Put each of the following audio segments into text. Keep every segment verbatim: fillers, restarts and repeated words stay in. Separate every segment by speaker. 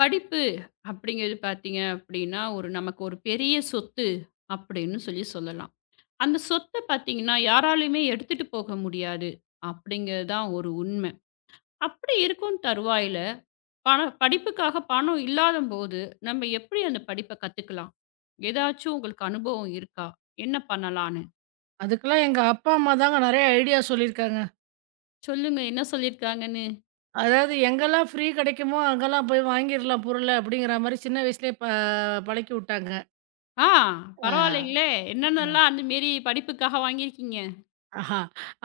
Speaker 1: படிப்பு அப்படிங்கிறது பார்த்தீங்க அப்படின்னா, ஒரு நமக்கு ஒரு பெரிய சொத்து அப்படின்னு சொல்லி சொல்லலாம். அந்த சொத்த பார்த்தீங்கன்னா, யாராலயுமே எடுத்துட்டு போக முடியாது அப்படிங்கிறது தான் ஒரு உண்ம. அப்படி இருக்கும் தருவாயில, பணம் படிப்புக்காக பணம் இல்லாதம்போது, நம்ம எப்படி அந்த படிப்ப கத்துக்கலாம்? ஏதாச்சும் உங்களுக்கு அனுபவம் இருக்கா? என்ன பண்ணலான்னு?
Speaker 2: அதுக்கெல்லாம் எங்க அப்பா, அம்மா தாங்க நெறைய ஐடியா சொல்லியிருக்காங்க.
Speaker 1: சொல்லுங்க என்ன சொல்லியிருக்காங்கன்னு?
Speaker 2: அதாவது எங்கெல்லாம் ஃப்ரீ கெடைக்குமோ, அங்கெல்லாம் போய் வாங்கிர்லாம் பொருள அப்படிங்கிற மாரி சின்ன வயசுலயே ப பழக்கி உட்டாங்க.
Speaker 1: ஆ,
Speaker 2: ஆ,
Speaker 1: பரவாயில்லைங்களே!
Speaker 2: அ,
Speaker 1: என்னென்னலாம் அந்த மேரி படிப்புக்காக வாங்கியிருக்கீங்க?
Speaker 2: ஆஹா.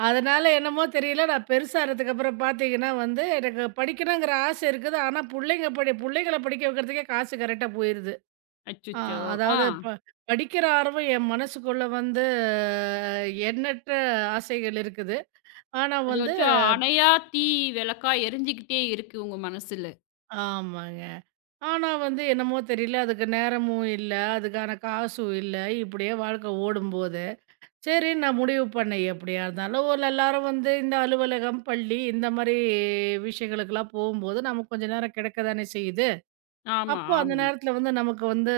Speaker 2: அதனால என்னமோ தெரியல, நான் பெருசானதுக்கப்புறம் பார்த்தீங்கன்னா வந்து, எனக்கு படிக்கணுங்கிற ஆசை இருக்குது. ஆனா புள்ளைங்க படி புள்ளைங்கள படிக்க வைக்கிறதுக்கே காசு கரெக்ட்டா போயிருது. ஆ,
Speaker 1: அச்சச்சோ! ஆ.
Speaker 2: அதாவது ப படிக்கிற ஆர்வம் என் மனசுக்குள்ள வந்து அஹ், எண்ணற்ற ஆசைகள் இருக்குது. ஆனா
Speaker 1: அது
Speaker 2: வந்து
Speaker 1: வச்சும் அணையா தீ விளக்கா எரிஞ்சுக்கிட்டே இருக்கு உங்க மனசுல.
Speaker 2: ஆமாங்க. ஆனா வந்து என்னமோ தெரியல, அதுக்கு நேரமும் இல்ல, அதுக்கான காசும் இல்ல. இப்படியே வாழ்க்கை ஓடும்போது, சரி நான் முடிவு பண்ணேன் எப்படியா இருந்தாலும் ஒரு எல்லாரும் வந்து இந்த அலுவலகம், பள்ளி இந்த மாரி விஷயங்களுக்கெல்லாம் போகும்போது நமக்கு கொஞ்ச நேரம் கிடைக்க தானே செய்யுது.
Speaker 1: ஆமா,
Speaker 2: அப்போ அந்த
Speaker 1: ஆமாங்க.
Speaker 2: நேரத்தில வந்து நமக்கு வந்து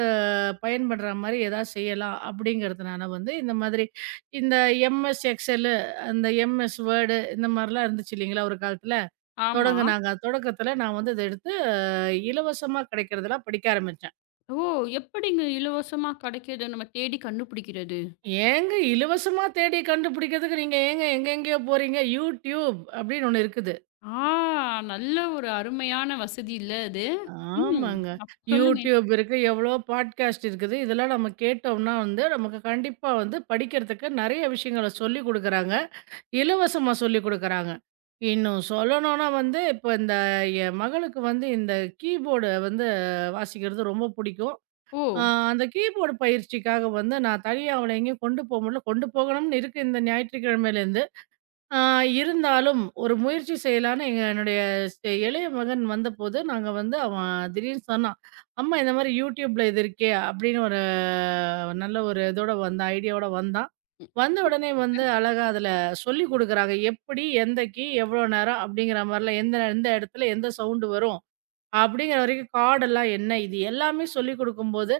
Speaker 2: பயன்படுற மாரி ஏதாவது செய்யலாம் அப்படிங்கிறதுனால வந்து இந்த மாதிரி இந்த எம்எஸ் எக்ஸெலு, அந்த எம்எஸ் வேர்டு இந்த மாரிலாம் இருந்துச்சு இல்லைங்களா ஒரு காலத்தில?
Speaker 1: ஆமா.
Speaker 2: தொடங்குனாங்க. தொடக்கத்தில நான் வந்து இத எடுத்து இலவசமா கிடைக்கிறதெல்லாம் படிக்க ஆரம்பிச்சேன்.
Speaker 1: ஓ! எப்படிங்க இலவசமா கிடைக்குது? நம்ம தேடி கண்டுபிடிக்கிறது.
Speaker 2: ஏங்க இலவசமா தேடி கண்டுபிடிக்கிறதுக்கு நீங்க ஏங்க எங்கெங்கேயோ போறீங்க? யூடியூப் அப்படின்னு ஒண்ணு இருக்குது.
Speaker 1: ஆ, நல்ல ஒரு அருமையான வசதி இல்ல அது. ம்.
Speaker 2: ஆமாங்க.
Speaker 1: அப் சொல்லுங்க.
Speaker 2: யூடியூப் இருக்கு, எவ்வளோ பாட்காஸ்ட் இருக்குது. இதெல்லாம் நம்ம கேட்டோம்னா வந்து, நமக்கு கண்டிப்பா வந்து படிக்கிறதுக்கு நெறைய விஷயங்கள சொல்லிக் குடுக்குறாங்க. இலவசமா சொல்லிக் குடுக்குறாங்க. இன்னும் சொல்லணும்னா வந்து, இப்ப இந்த என் மகளுக்கு வந்து இந்த கீபோர்டு வந்து வாசிக்கிறது ரொம்ப பிடிக்கும்.
Speaker 1: ஓ!
Speaker 2: அ அந்த கீபோர்டு பயிற்சிக்காக வந்து நான் தனியா அவள எங்கேயும் கொண்டு போ முடில. கொண்டு போகணும்னு இருக்கு இந்த ஞாயிற்றுக்கிழமையிலேருந்து. ஆ இருந்தாலும் ஒரு முயற்சி செய்யலான்னு எங்க என்னுடைய செ இளைய மகன் வந்தபோது, நாங்க வந்து அவன் திடீர்னு சொன்னான். "அம்மா இந்த மாரி YouTubeல இது இருக்கே" அப்படின்னு ஒரு நல்ல ஒரு இதோட வந்தான். ஐடியாவோட வந்தான்.
Speaker 1: ம்.
Speaker 2: வந்த உடனே வந்து அழகா அதில சொல்லிக் குடுக்குறாங்க. எப்படி, எந்த கீ, எவ்வளோ நேரம் அப்படிங்கிற மாரிலாம் எந்த எந்த இடத்துல எந்த சவுண்டு வரும். அப்படிங்கிற வரைக்கும் கார்டெல்லாம் என்ன இது எல்லாமே சொல்லிக் குடுக்கும்போது,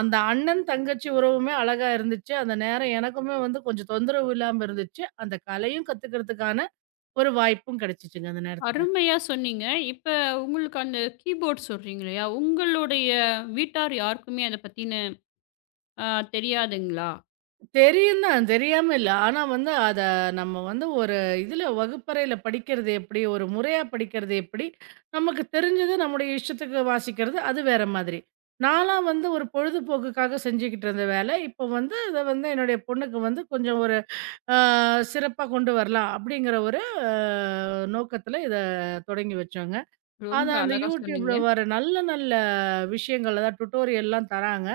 Speaker 2: அந்த அண்ணன், தங்கச்சி உறவுமே அழகா இருந்துச்சு. அந்த நேரம் எனக்குமே வந்து கொஞ்சம் தொந்தரவு இல்லாம இருந்துச்சு. அந்த கலையும் கத்துக்கிறதுக்கான ஒரு வாய்ப்பும் கிடைச்சுச்சுங்க அந்த நேரத்துல.
Speaker 1: அருமையா சொன்னீங்க. இப்ப உங்களுக்கு அந்த கீபோர்ட் சொல்றீங்க இல்லையா? உங்களுடைய வீட்டார் யாருக்குமே அத பத்தின அ தெரியாதுங்களா?
Speaker 2: தெரியும் தான், தெரியாம இல்ல. ஆனா வந்து அத நம்ம வந்து ஒரு இதுல வகுப்பறையில படிக்கிறது எப்படி? ஒரு முறையா படிக்கிறது எப்படி? நமக்கு தெரிஞ்சது நம்முடைய இஷ்டத்துக்கு வாசிக்கிறது, அது வேற மாதிரி. நான்லாம் வந்து ஒரு பொழுதுபோக்குக்காக செஞ்சுக்கிட்டு இருந்த வேலை. இப்போ வந்து அத வந்து என்னுடைய பொண்ணுக்கு வந்து கொஞ்சம் ஒரு ஆ சிறப்பா கொண்டு வரலாம் அப்படிங்கிற ஒரு அ நோக்கத்துல இத தொடங்கி வச்சோங்க.
Speaker 1: ரொம்ப
Speaker 2: ஆனா அந்த
Speaker 1: அழகா
Speaker 2: YouTubeல
Speaker 1: சொன்னீங்க.
Speaker 2: வர நல்ல நல்ல விஷயங்கள் அதாவது டுட்டோரியல்லாம் தராங்க.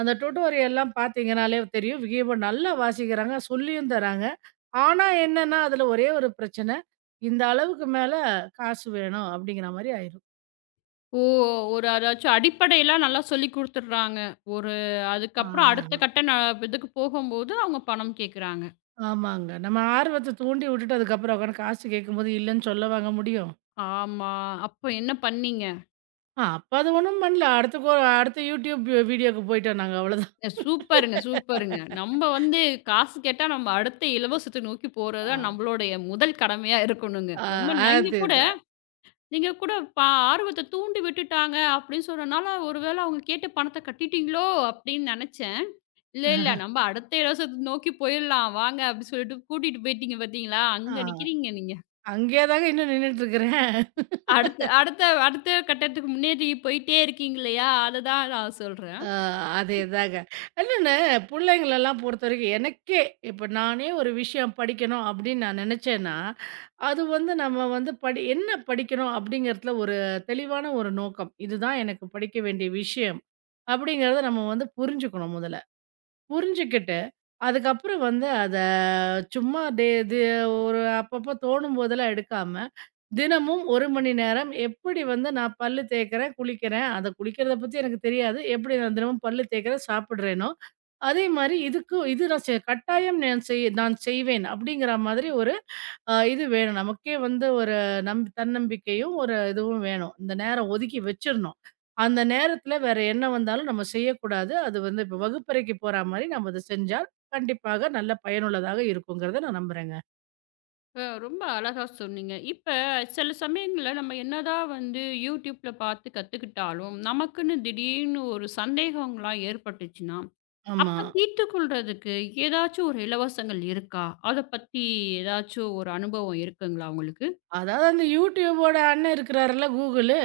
Speaker 2: அந்த டுட்டோரியல்லாம் பார்த்தீங்கனாலே தெரியும். விகீப நல்லா வாசிக்கிறாங்க, சொல்லியும் தராங்க. ஆனா என்னன்னா, அதுல ஒரே ஒரு பிரச்சனை. இந்த அளவுக்கு மேல காசு வேணும் அப்படிங்கிற மாரி ஆயிரும்.
Speaker 1: ஓ! ஒரு அதாச்சும் அடிப்படைலாம் நல்லா சொல்லிக் குடுத்துடுறாங்க. ஒரு
Speaker 2: ஆ
Speaker 1: அதுக்கப்புறம் அடுத்த கட்ட ந இதுக்கு போகும்போது அவங்க பணம் கேட்குறாங்க.
Speaker 2: ஆமாங்க. நம்ம ஆர்வத்த தூண்டி விட்டுட்டு அதுக்கப்புறம் உட்காந்து காசு கேட்கும்போது இல்லன்னு சொல்லவாங்க முடியும்?
Speaker 1: ஆமா. அப்போ என்ன பண்ணீங்க?
Speaker 2: ஆ, அப்ப அது ஒண்ணும் பண்ணல. அடுத்த கோ அடுத்த YouTube வீடியோக்கு போயிட்டோம் நாங்க அவ்வளோதான்.
Speaker 1: அ, சூப்பருங்க, சூப்பருங்க. நம்ம வந்து காசு கேட்டா நம்ம அடுத்த இலவசத்த நோக்கி போறது தான்
Speaker 2: ஆ,
Speaker 1: நம்மளுடைய முதல் கடமையா இருக்கணுங்க.
Speaker 2: ஆ,
Speaker 1: ரொம்ப நீங்க கூட
Speaker 2: அதேதான்.
Speaker 1: நீங்க கூட பா ஆர்வத்த தூண்டி விட்டுட்டாங்க அப்படின்னு சொன்னனால, ஒரு வேளை அவங்க கேட்ட பணத்த கட்டிட்டீங்களோ அப்படின்னு நெனச்சேன். இல்ல, இல்ல. நம்ம அடுத்த இலவசத்த நோக்கி போயிரலாம் வாங்க அப்டி சொல்லிட்டு கூட்டிட்டு போயிட்டீங்க பார்த்தீங்களா?
Speaker 2: ஆ,
Speaker 1: அங்க நிக்கிறீங்க நீங்க.
Speaker 2: அங்கேயே தாங்க இன்னும் நின்னுட்டுருக்கிறேன்.
Speaker 1: அடுத்த அடுத்த அடுத்த கட்டத்துக்கு முன்னேறி போயிட்டே இருக்கீங்க இல்லையா? அததான் நான் சொல்றேன்.
Speaker 2: ஆ, அதேதாங்க. இல்லங்க புள்ளைங்களெல்லாம் பொறுத்தவரைக்கும் எனக்கே இப்ப நானே ஒரு விஷயம் படிக்கணும் அப்படின்னு நான் நெனச்சேன்னா, அது வந்து நம்ம வந்து படி என்ன படிக்கணும் அப்படிங்கிறதுல ஒரு தெளிவான ஒரு நோக்கம். இதுதான் எனக்கு படிக்க வேண்டிய விஷயம். அப்படிங்கிறத நம்ம வந்து புரிஞ்சுக்கணும் முதல்ல. புரிஞ்சுக்கிட்டு அதுக்கப்புறம் வந்து அத சும்மா டே இது ஒரு அப்பப்போ தோணும் போதெல்லாம் எடுக்காம, தினமும் ஒரு மணி நேரம் எப்படி வந்து நான் பல்லு தேய்க்கிறேன், குளிக்கிறேன். அத குளிக்கிறத பத்தி எனக்கு தெரியாது. எப்படி நான் தினமும் பல்லு தேய்க்கிறேன், சாப்பிடுறேனோ, அதே மாரி இதுக்கு இது நான் செ கட்டாயம் நான் செய் நான் செய்வேன். அப்படிங்கிற மாதிரி ஒரு ஆ இது வேணும். நமக்கே வந்து ஒரு நம் தன்னம்பிக்கையும், ஒரு இதுவும் வேணும். இந்த நேரம் ஒதுக்கி வச்சிரணும். அந்த நேரத்தில வேற என்ன வந்தாலும் நம்ம செய்யக்கூடாது. அது வந்து இப்ப வகுப்பறைக்கு போறா மாரி நம்ம அத செஞ்சால், கண்டிப்பாக நல்ல பயனுள்ளதாக இருக்குங்கிறத நான் நம்புறேங்க.
Speaker 1: அ, ரொம்ப அழகா சொன்னீங்க. இப்ப சில சமயங்கள்ல நம்ம என்னதான் வந்து YouTubeல பார்த்து கத்துக்கிட்டாலும், நமக்குன்னு திடீர்னு ஒரு சந்தேகங்கள்லாம் ஏற்பட்டுச்சுன்னா,
Speaker 2: ஆமா.
Speaker 1: அப்ப தீர்த்துக் கொள்றதுக்கு ஏதாச்சும் ஒரு இலவசங்கள் இருக்கா? அத பத்தி ஏதாச்சும் ஒரு அனுபவம் இருக்குங்களா உங்களுக்கு?
Speaker 2: அதாவது அந்த YouTubeவோட அண்ணன் இருக்கிறாருல்ல கூகுளு.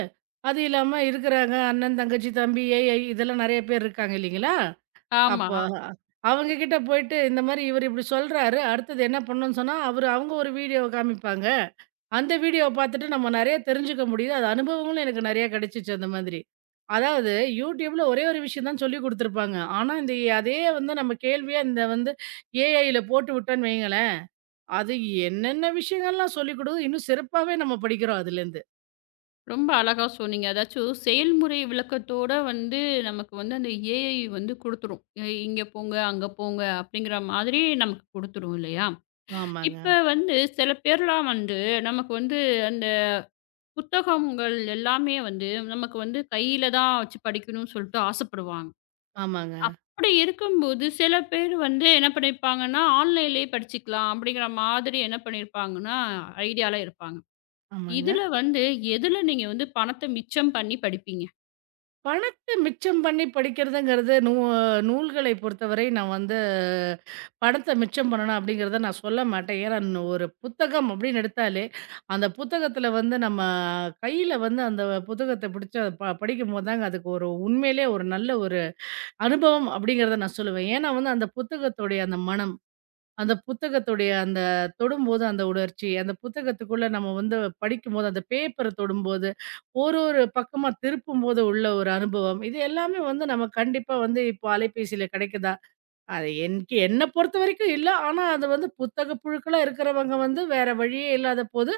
Speaker 2: அது இல்லாம இருக்கிறாங்க அண்ணன், தங்கச்சி, தம்பி, ஏஐ இதெல்லாம் நெறைய பேர் இருக்காங்க இல்லைங்களா?
Speaker 1: ஆமா.
Speaker 2: அப்போ அவங்க கிட்ட போயிட்டு இந்த மாரி இவரு இப்படி சொல்றாரு. அடுத்தது என்ன பண்ணணும்னு சொன்னா, அவரு அவங்க ஒரு வீடியோவ காமிப்பாங்க. அந்த வீடியோவ பார்த்துட்டு நம்ம நெறைய தெரிஞ்சுக்க முடியுது. அது அனுபவங்களும் எனக்கு நெறைய கிடைச்சுச்சு அந்த மாதிரி. அதாவது யூடியூப்ல ஒரே ஒரு விஷயம் தான் சொல்லிக் குடுத்துருப்பாங்க. ஆனா, இந்த அதே வந்து நம்ம கேள்வியா இந்த வந்து ஏஐல போட்டு விட்டோன்னு வையுங்களேன், அது என்னென்ன விஷயங்கள்லாம் சொல்லிக் குடுக்குது, இன்னும் சிறப்பாவே நம்ம படிக்கிறோம் அதுலேருந்து.
Speaker 1: ரொம்ப அழகா சொன்னீங்க. அதாச்சும் செயல்முறை விளக்கத்தோட வந்து நமக்கு வந்து அந்த ஏஐ வந்து குடுத்துரும். "எ இங்க போங்க, அங்க போங்க" அப்படிங்கிற மாதிரி நமக்கு குடுத்துரும் இல்லையா?
Speaker 2: ஆமாங்க,
Speaker 1: இப்ப வந்து சில பேர்லாம் வந்து நமக்கு வந்து அந்த புத்தகங்கள் எல்லாமே வந்து நமக்கு வந்து கையில தான் வச்சு படிக்கணும்னு சொல்லிட்டு ஆசைப்படுவாங்க.
Speaker 2: ஆமாங்க,
Speaker 1: அப்படி இருக்கும்போது சில பேர் வந்து என்ன பண்ணியிருப்பாங்கன்னா, ஆன்லைன்லேயே படிச்சுக்கலாம் அப்படிங்கிற மாதிரி என்ன பண்ணியிருப்பாங்கன்னா ஐடியால இருப்பாங்க.
Speaker 2: ஆமாங்க.
Speaker 1: இதுல வந்து எதுல நீங்க வந்து பணத்த மிச்சம் பண்ணி படிப்பீங்க?
Speaker 2: பணத்த மிச்சம் பண்ணி படிக்கிறதுங்கிறது, நூ நூல்களை பொறுத்தவரை நான் வந்து பணத்த மிச்சம் பண்ணணும் அப்படிங்கிறத நான் சொல்ல மாட்டேன். ஏன்னா, நு ஒரு புத்தகம் அப்படின்னு எடுத்தாலே, அந்த புத்தகத்தில வந்து நம்ம கையில வந்து அந்த புத்தகத்த பிடிச்சு அத ப படிக்கும்போது தாங்க அதுக்கு ஒரு உண்மையிலே ஒரு நல்ல ஒரு அனுபவம் அப்படிங்கிறத நான் சொல்லுவேன். ஏன்னா வந்து அந்த புத்தகத்துடைய அந்த மணம். அந்த புத்தகத்துடைய அந்த தொடும்போது அந்த உணர்ச்சி, அந்த புத்தகத்துக்குள்ள நம்ம வந்து படிக்கும்போது, அந்த பேப்பர தொடும்போது, ஒரு ஒரு பக்கமா திருப்பும்போது உள்ள ஒரு அனுபவம். இது எல்லாமே வந்து நம்ம கண்டிப்பா வந்து இப்போ அலைபேசியில கிடைக்குதா? அது என்க்கு என்ன பொறுத்தவரைக்கும் இல்ல. ஆனா, அது வந்து புத்தக புழுக்களா இருக்கிறவங்க வந்து வேற வழியே இல்லாத போது,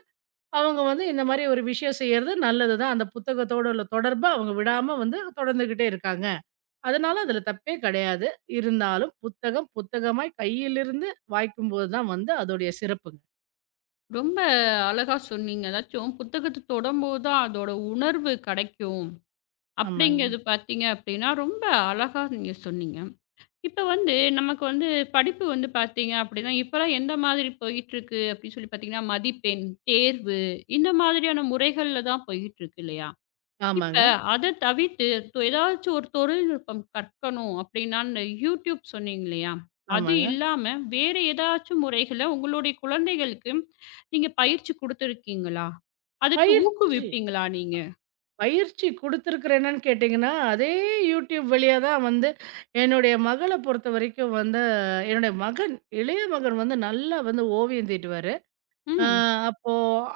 Speaker 2: அவங்க வந்து இந்த மாரி ஒரு விஷயம் செய்யறது நல்லது தான். அந்த புத்தகத்தோட உள்ள தொடர்ப அவங்க விடாம வந்து தொடர்ந்துகிட்டே இருக்காங்க. அதனால அதுல தப்பே கிடையாது. இருந்தாலும் புத்தகம், புத்தகமாய் கையிலிருந்து வாய்க்கும்போது தான் வந்து அதோடைய சிறப்புங்க.
Speaker 1: ரொம்ப அழகா சொன்னீங்க. அதாச்சும் புத்தகத்த தொடம்போது தான் அதோட உணர்வு கெடைக்கும்.
Speaker 2: ஆமாங்க.
Speaker 1: அப்படிங்கிறது பார்த்தீங்க அப்படின்னா, ரொம்ப அழகா நீங்க சொன்னீங்க. இப்ப வந்து நமக்கு வந்து படிப்பு வந்து பார்த்தீங்க அப்படின்னா, இப்பலாம் எந்த மாதிரி போயிட்டுருக்கு அப்படின்னு சொல்லி பார்த்தீங்கன்னா, மதிப்பெண், தேர்வு இந்த மாதிரியான முறைகள்ல தான் போயிட்டுருக்கு இல்லையா? இப்ப
Speaker 2: ஆமாங்க,
Speaker 1: அத தவிர்த்து தொ ஏதாச்சும் ஒரு தொழில்நுட்பம் கற்கணும் அப்படின்னா, இந்த YouTube சொன்னீங்க இல்லையா? அது
Speaker 2: ஆமாங்க.
Speaker 1: இல்லாம வேற ஏதாச்சும் முறைகள உங்களுடைய குழந்தைகளுக்கு நீங்க பயிற்சி குடுத்துருக்கீங்களா? அதுக்கு
Speaker 2: பயிற்சி
Speaker 1: ஊக்குவிப்பீங்களா நீங்க?
Speaker 2: பயிற்சி குடுத்திருக்கிறேன் என்னன்னு கேட்டீங்கன்னா, அதே YouTube வழியா தான் வந்து என்னுடைய மகள பொறுத்தவரைக்கும் வந்து என்னுடைய மகன், இளைய மகன் வந்து நல்லா வந்து ஓவியம் தீட்டுவாரு. அ
Speaker 1: ம்.
Speaker 2: அப்போ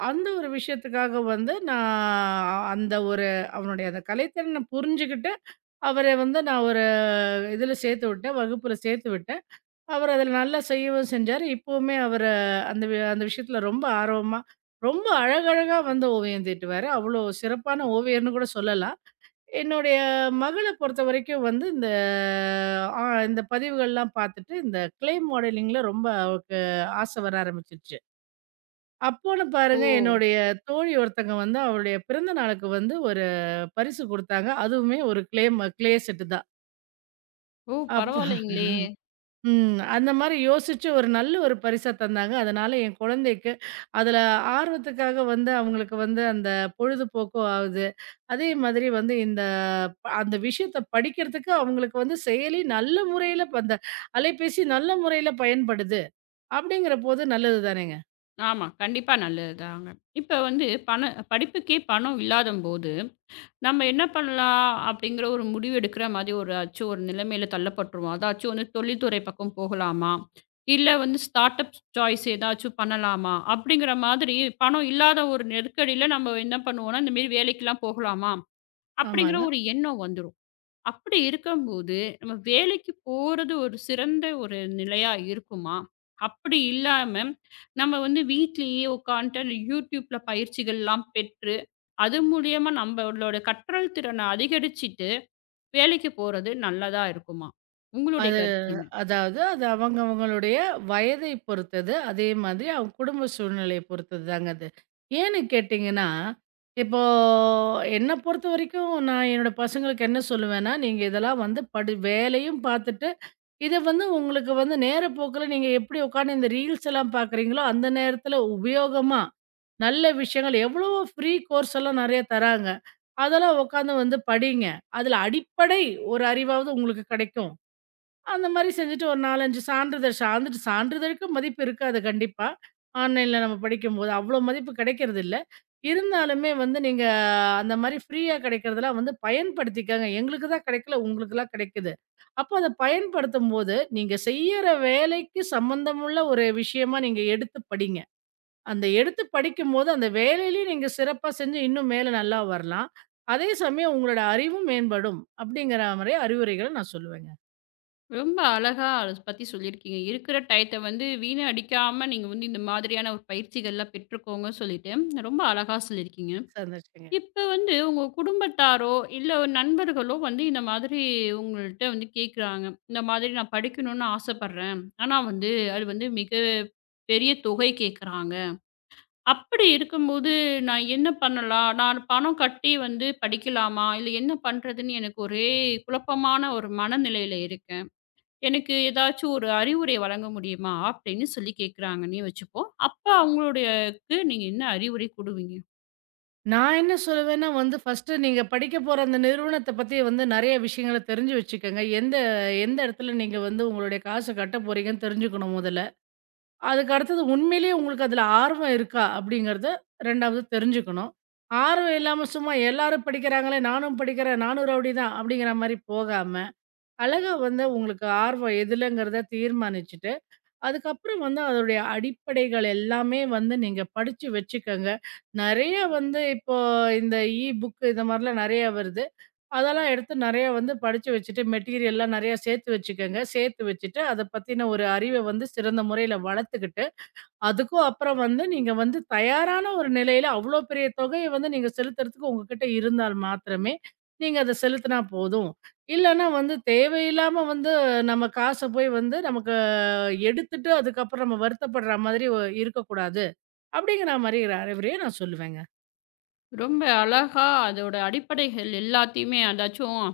Speaker 2: அந்த ஒரு விஷயத்துக்காக வந்து நான் அந்த ஒரு அவனுடைய அந்த கலைத்திறன புரிஞ்சுகிட்டு, அவர வந்து நான் ஒரு இதுல சேர்த்து விட்டேன், வகுப்புல சேர்த்து விட்டேன். அவர் அதில நல்லா செய்யவும் செஞ்சாரு. இப்பவுமே அவரு அந்த வி அந்த விஷயத்தில ரொம்ப ஆர்வமா, ரொம்ப அழகழகா வந்து ஓவியம் தீட்டுவாரு. அவ்வளோ சிறப்பான ஓவியர்ன்னு கூட சொல்லலாம். என்னுடைய மகள பொறுத்தவரைக்கும் வந்து இந்த ஆ இந்த பதிவுகள்லாம் பார்த்துட்டு, இந்த கிளே மாடலிங்ல ரொம்ப அவளுக்கு ஆசை வர ஆரம்பிச்சுருச்சு. அப்போன்னு
Speaker 1: ஓ!
Speaker 2: பாருங்க என்னுடைய தோழி ஒருத்தங்க வந்து அவளுடைய பிறந்த நாளுக்கு வந்து ஒரு பரிசு குடுத்தாங்க. அதுவுமே ஒரு கிளே ம கிளே செட்டு தான்.
Speaker 1: ஓ!
Speaker 2: அப்ப
Speaker 1: பரவாயில்லைங்களே!
Speaker 2: ம். அந்த மாரி யோசிச்சு ஒரு நல்ல ஒரு பரிசா தந்தாங்க. அதனால என் குழந்தைக்கு அதுல ஆர்வத்துக்காக வந்து அவங்களுக்கு வந்து அந்த பொழுதுபோக்கும் ஆகுது. அதே மாதிரி வந்து இந்த ப- அந்த விஷயத்த படிக்கிறதுக்கு அவங்களுக்கு வந்து செயலி நல்ல முறையில ப- அந்த அலைபேசி நல்ல முறையில பயன்படுது. அப்படிங்கிறபோது நல்லது தானேங்க.
Speaker 1: ஆமா. கண்டிப்பா நல்லதுதாங்க. இப்ப வந்து பண படிப்புக்கே பணம் இல்லாதம்போது நம்ம என்ன பண்ணலாம்? அப்படிங்கிற ஒரு முடிவு எடுக்கிற மாதிரி ஒரு ஆச்சும் ஒரு நிலைமையில தள்ளப்பட்டுருவோம். அதாச்சும் வந்து தொழில்துறை பக்கம் போகலாமா? இல்ல வந்து ஸ்டார்ட் அப் சாய்ஸ் ஏதாச்சும் பண்ணலாமா? அப்படிங்கிற மாதிரி பணம் இல்லாத ஒரு நெருக்கடியில நம்ம என்ன பண்ணுவோம்னா, இந்த மாரி வேலைக்கெல்லாம் போகலாமா? அப்படிங்கிற
Speaker 2: ஆமாங்க.
Speaker 1: ஒரு எண்ணம் வந்துரும். அப்படி இருக்கும்போது, நம்ம வேலைக்கு போறது ஒரு சிறந்த ஒரு நிலையா இருக்குமா? அப்படி இல்லாம, நம்ம வந்து வீட்லயே உட்காந்துட்டு அந்த YouTubeல பயிற்சிகள்லாம் பெற்று, அது மூலியமா நம்மளோட கற்றல் திறன அதிகரிச்சுட்டு, வேலைக்கு போறது நல்லதா இருக்குமா? உங்களுடைய
Speaker 2: அது
Speaker 1: கருத்து என்ன?
Speaker 2: அதாவது அது அவங்க அவங்களுடைய வயதை பொறுத்தது. அதே மாதிரி அவங்க குடும்ப சூழ்நிலைய பொறுத்தது தாங்க அது. ஏன்னு கேட்டீங்கன்னா, இப்போ என்ன பொறுத்தவரைக்கும் நான் என்னோட பசங்களுக்கு என்ன சொல்லுவேன்னா, நீங்க இதெல்லாம் வந்து படி வேலையும் பார்த்துட்டு, இத வந்து உங்களுக்கு வந்து நேரப்போக்குல நீங்க எப்படி உட்கார்ந்து இந்த ரீல்ஸ் எல்லாம் பார்க்குறீங்களோ, அந்த நேரத்தில உபயோகமா, நல்ல விஷயங்கள் எவ்வளவோ ஃப்ரீ கோர்ஸ் எல்லாம் நெறைய தராங்க. அதெல்லாம் உட்கார்ந்து வந்து படிங்க. அதுல அடிப்படை ஒரு அறிவாவது உங்களுக்கு கிடைக்கும். அந்த மாரி செஞ்சுட்டு ஒரு நாலு, அஞ்சு சான்றிதழ் சார்ந்துட்டு சான்றிதழுக்கு மதிப்பு இருக்காது கண்டிப்பா. ஆன்லைன்ல நம்ம படிக்கும்போது அவ்ளோ மதிப்பு கிடைக்கிறதில்ல. இருந்தாலுமே வந்து நீங்க அந்த மாரி ஃப்ரீயா கிடைக்கிறதெல்லாம் வந்து பயன்படுத்திக்கங்க. எங்களுக்கு தான் கிடைக்கல, உங்களுக்குலாம் கிடைக்குது. அப்போ அத பயன்படுத்தும்போது, நீங்க செய்யற வேலைக்கு சம்மந்தமுள்ள ஒரு விஷயமா நீங்க எடுத்து படிங்க. அந்த எடுத்து படிக்கும்போது, அந்த வேலையிலயும் நீங்க சிறப்பா செஞ்சு இன்னும் மேல நல்லா வரலாம். அதே சமயம் உங்களோட அறிவும் மேம்படும். அப்படிங்கிற மாரி அறிவுரைகள நான் சொல்லுவேங்க.
Speaker 1: ரொம்ப அழகா அத பத்தி சொல்லியிருக்கீங்க. இருக்கிற டயத்த வந்து வீணடிக்காம நீங்க வந்து இந்த மாதிரியான ஒரு பயிற்சிகள்லாம் பெற்றுக்கோங்கன்னு சொல்லிட்டு, ரொம்ப அழகா சொல்லியிருக்கீங்க.
Speaker 2: சந்தோஷங்க.
Speaker 1: இப்ப வந்து உங்க குடும்பத்தாரோ, இல்ல நண்பர்களோ வந்து இந்த மாதிரி உங்கள்ட்ட வந்து கேட்குறாங்க. இந்த மாதிரி நான் படிக்கணும்னு ஆசைப்படுறேன். ஆனா வந்து அது வந்து மிக பெரிய தொகை கேட்குறாங்க. அப்படி இருக்கும்போது நான் என்ன பண்ணலாம்? நான் பணம் கட்டி வந்து படிக்கலாமா? இல்ல என்ன பண்றதுன்னு எனக்கு ஒரே குழப்பமான ஒரு மனநிலையில இருக்கேன். எனக்கு ஏதாச்சும் ஒரு அறிவுரை வழங்க முடியுமா? அப்படின்னு சொல்லி கேட்குறாங்கன்னே வச்சுப்போம். அப்ப அவங்களுடையக்கு நீங்க என்ன அறிவுரை குடுவீங்க?
Speaker 2: நான் என்ன சொல்லுவேன்னா வந்து, ஃபர்ஸ்ட்டு நீங்க படிக்க போற அந்த நிறுவனத்த பத்தி வந்து நெறைய விஷயங்கள தெரிஞ்சு வச்சுக்கங்க. எந்த எந்த இடத்துல நீங்க வந்து உங்களுடைய காச கட்ட போறீங்கன்னு தெரிஞ்சுக்கணும் முதல்ல. அதுக்கு அடுத்தது உண்மையிலேயே உங்களுக்கு அதுல ஆர்வம் இருக்கா? அப்படிங்கிறத ரெண்டாவது தெரிஞ்சுக்கணும். ஆர்வம் இல்லாம சும்மா எல்லாரும் படிக்கிறாங்களே, நானும் படிக்கிறேன், நானும் ரவுடி தான் அப்படிங்கிற மாரி போகாம, அழகா வந்து உங்களுக்கு ஆர்வம் எதுலங்கிறத தீர்மானிச்சுட்டு அதுக்கப்புறம் வந்து அதோடைய அடிப்படைகள் எல்லாமே வந்து நீங்க படிச்சு வச்சுக்கங்க. நெறைய வந்து இப்போ இந்த இ புக் இந்த மாரிலாம் நெறைய வருது. அதெல்லாம் எடுத்து நெறைய வந்து படிச்சு வச்சுட்டு மெட்டீரியல்லாம் நெறைய சேர்த்து வச்சுக்கங்க. சேர்த்து வச்சுட்டு அத பத்தின ஒரு அறிவ வந்து சிறந்த முறையில வளர்த்துக்கிட்டு, அதுக்கும் அப்புறம் வந்து நீங்க வந்து தயாரான ஒரு நிலையில அவ்ளோ பெரிய தொகைய வந்து நீங்க செலுத்துறதுக்கு உங்ககிட்ட இருந்தால் மாத்திரமே, நீங்க அத செலுத்தினா போதும். இல்லன்னா வந்து தேவையில்லாம வந்து நம்ம காச போய் வந்து நமக்கு எடுத்துட்டு அதுக்கப்புறம் நம்ம வருத்தப்படுற மாதிரி ஒ இருக்கக்கூடாது. அப்படிங்கிற மாரி ஒரு அறிவுரைய நான் சொல்லுவேங்க.
Speaker 1: ரொம்ப அழகா அதோட அடிப்படைகள் எல்லாத்தையுமே அதாச்சும்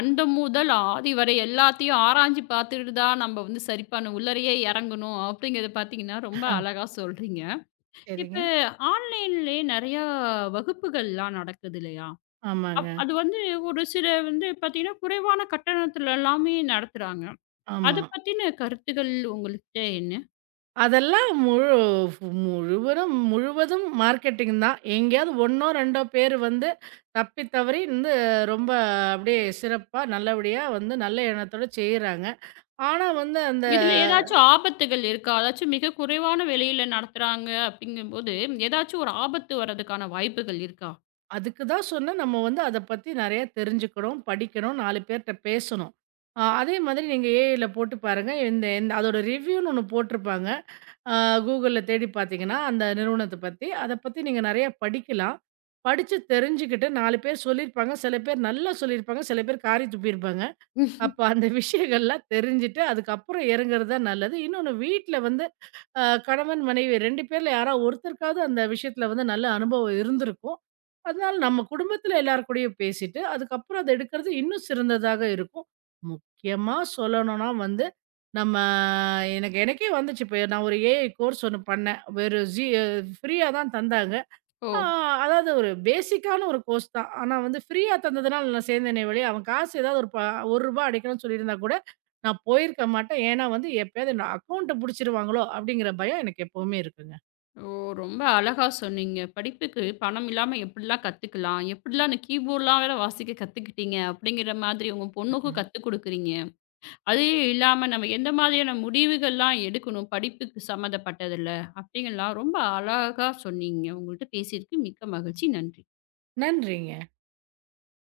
Speaker 1: அந்த முதல் ஆதி வரை எல்லாத்தையும் ஆராய்ஞ்சு பார்த்துட்டு தான் நம்ம வந்து சரி பண்ண உள்ளறையே இறங்கணும் அப்படிங்கிறத பார்த்தீங்கன்னா ரொம்ப
Speaker 2: அஹ்,
Speaker 1: அழகா சொல்றீங்க.
Speaker 2: சரிங்க.
Speaker 1: இப்போ ஆன்லைன்லயே நிறையா வகுப்புகள்லாம் நடக்குது இல்லையா?
Speaker 2: ஆமாங்க.
Speaker 1: அப் அது வந்து ஒரு சில வந்து பார்த்தீங்கன்னா, குறைவான கட்டணத்துல எல்லாமே நடத்துறாங்க. அத
Speaker 2: ஆமா.
Speaker 1: பத்தின கருத்துக்கள் உங்கள்கிட்ட என்ன?
Speaker 2: அதெல்லாம் முழு முழுவதும் முழுவதும் மார்க்கெட்டிங் தான். எங்கேயாவது ஒண்ணோ ரெண்டோ பேர் வந்து தப்பி தவறி வந்து ரொம்ப அப்படியே சிறப்பா நல்லபடியா வந்து நல்ல எண்ணத்தோட செய்றாங்க. ஆனா வந்து அந்த
Speaker 1: இதுல ஏதாச்சும் ஆபத்துகள் இருக்கா? அதாச்சும் மிக குறைவான விலையில நடத்துறாங்க அப்படிங்கும்போது, ஏதாச்சும் ஒரு ஆபத்து வர்றதுக்கான வாய்ப்புகள் இருக்கா?
Speaker 2: அதுக்கு தான் சொன்னேன், நம்ம வந்து அத பத்தி நெறைய தெரிஞ்சுக்கணும், படிக்கணும், நாலு பேர்ட்ட பேசணும். அ அதே மாதிரி நீங்க ஏஐல போட்டு பாருங்க. இந்த இந்த அதோட ரிவ்யூன்னு ஒண்ணு போட்டிருப்பாங்க. அ Googleல தேடி பார்த்தீங்கன்னா, அந்த நிறுவனத்த பத்தி, அத பத்தி நீங்க நெறைய படிக்கலாம். படிச்சு தெரிஞ்சுக்கிட்டு நாலு பேர் சொல்லியிருப்பாங்க. சில பேர் நல்லா சொல்லியிருப்பாங்க. சில பேர் காறி துப்பியிருப்பாங்க. அப்ப அந்த விஷயங்கள்லாம் தெரிஞ்சுட்டு, அதுக்கப்புறம் இறங்குறது தான் நல்லது. இன்னொன்னு வீட்ல வந்து அ கணவன், மனைவி ரெண்டு பேர்ல யாரா ஒருத்தருக்காவது அந்த விஷயத்துல வந்து நல்ல அனுபவம் இருந்திருக்கும். அதனால நம்ம குடும்பத்துல எல்லார் கூடயும் பேசிட்டு, அதுக்கப்புறம் அத எடுக்கிறது இன்னும் சிறந்ததாக இருக்கும். முக்கியமா சொல்லணும்னா வந்து, நம்ம எனக்கு எனக்கே வந்துச்சு. இப்ப நான் ஒரு ஏஐ கோர்ஸ் ஒண்ணு பண்ணேன். வெறும் ஜீ ஃப்ரீயா தான் தந்தாங்க.
Speaker 1: ஓ!
Speaker 2: ஆ அதாவது ஒரு பேசிக்கான ஒரு கோர்ஸ் தான். ஆனா வந்து ஃப்ரீயா தந்ததுனால நான் சேர்ந்தேனே ஒழிய, அவன் காசு ஏதாவது ஒரு ப ரூ. ஒரு அடிக்கணும்னு சொல்லியிருந்தா கூட, நான் போயிருக்க மாட்டேன். ஏன்னா வந்து எப்பயாவது நான் அக்கவுண்ட்ட புடிச்சிருவாங்களோ! அப்படிங்கிற பயம் எனக்கு எப்பவுமே இருக்குங்க.
Speaker 1: ஓ! ரொம்ப அழகா சொன்னீங்க. படிப்புக்கு பணம் இல்லாம எப்படிலாம் கத்துக்கலாம்? எப்படிலாம் அந்த கீபோர்ட்லாம் வேற வாசிக்க கத்துக்கிட்டீங்க? அப்படிங்கிற மாதிரி உங்க பொண்ணுக்கும் கத்துக் குடுக்குறீங்க. அது இல்லாம நம்ம எந்த மாதிரியான முடிவுகள்லாம் எடுக்கணும் படிப்புக்கு சம்மந்தப்பட்டதுல, அப்படிங்கலாம் ரொம்ப அழகா சொன்னீங்க. உங்கள்ட்ட பேசியதுக்கு மிக்க மகிழ்ச்சி. நன்றி.
Speaker 2: நன்றிங்க.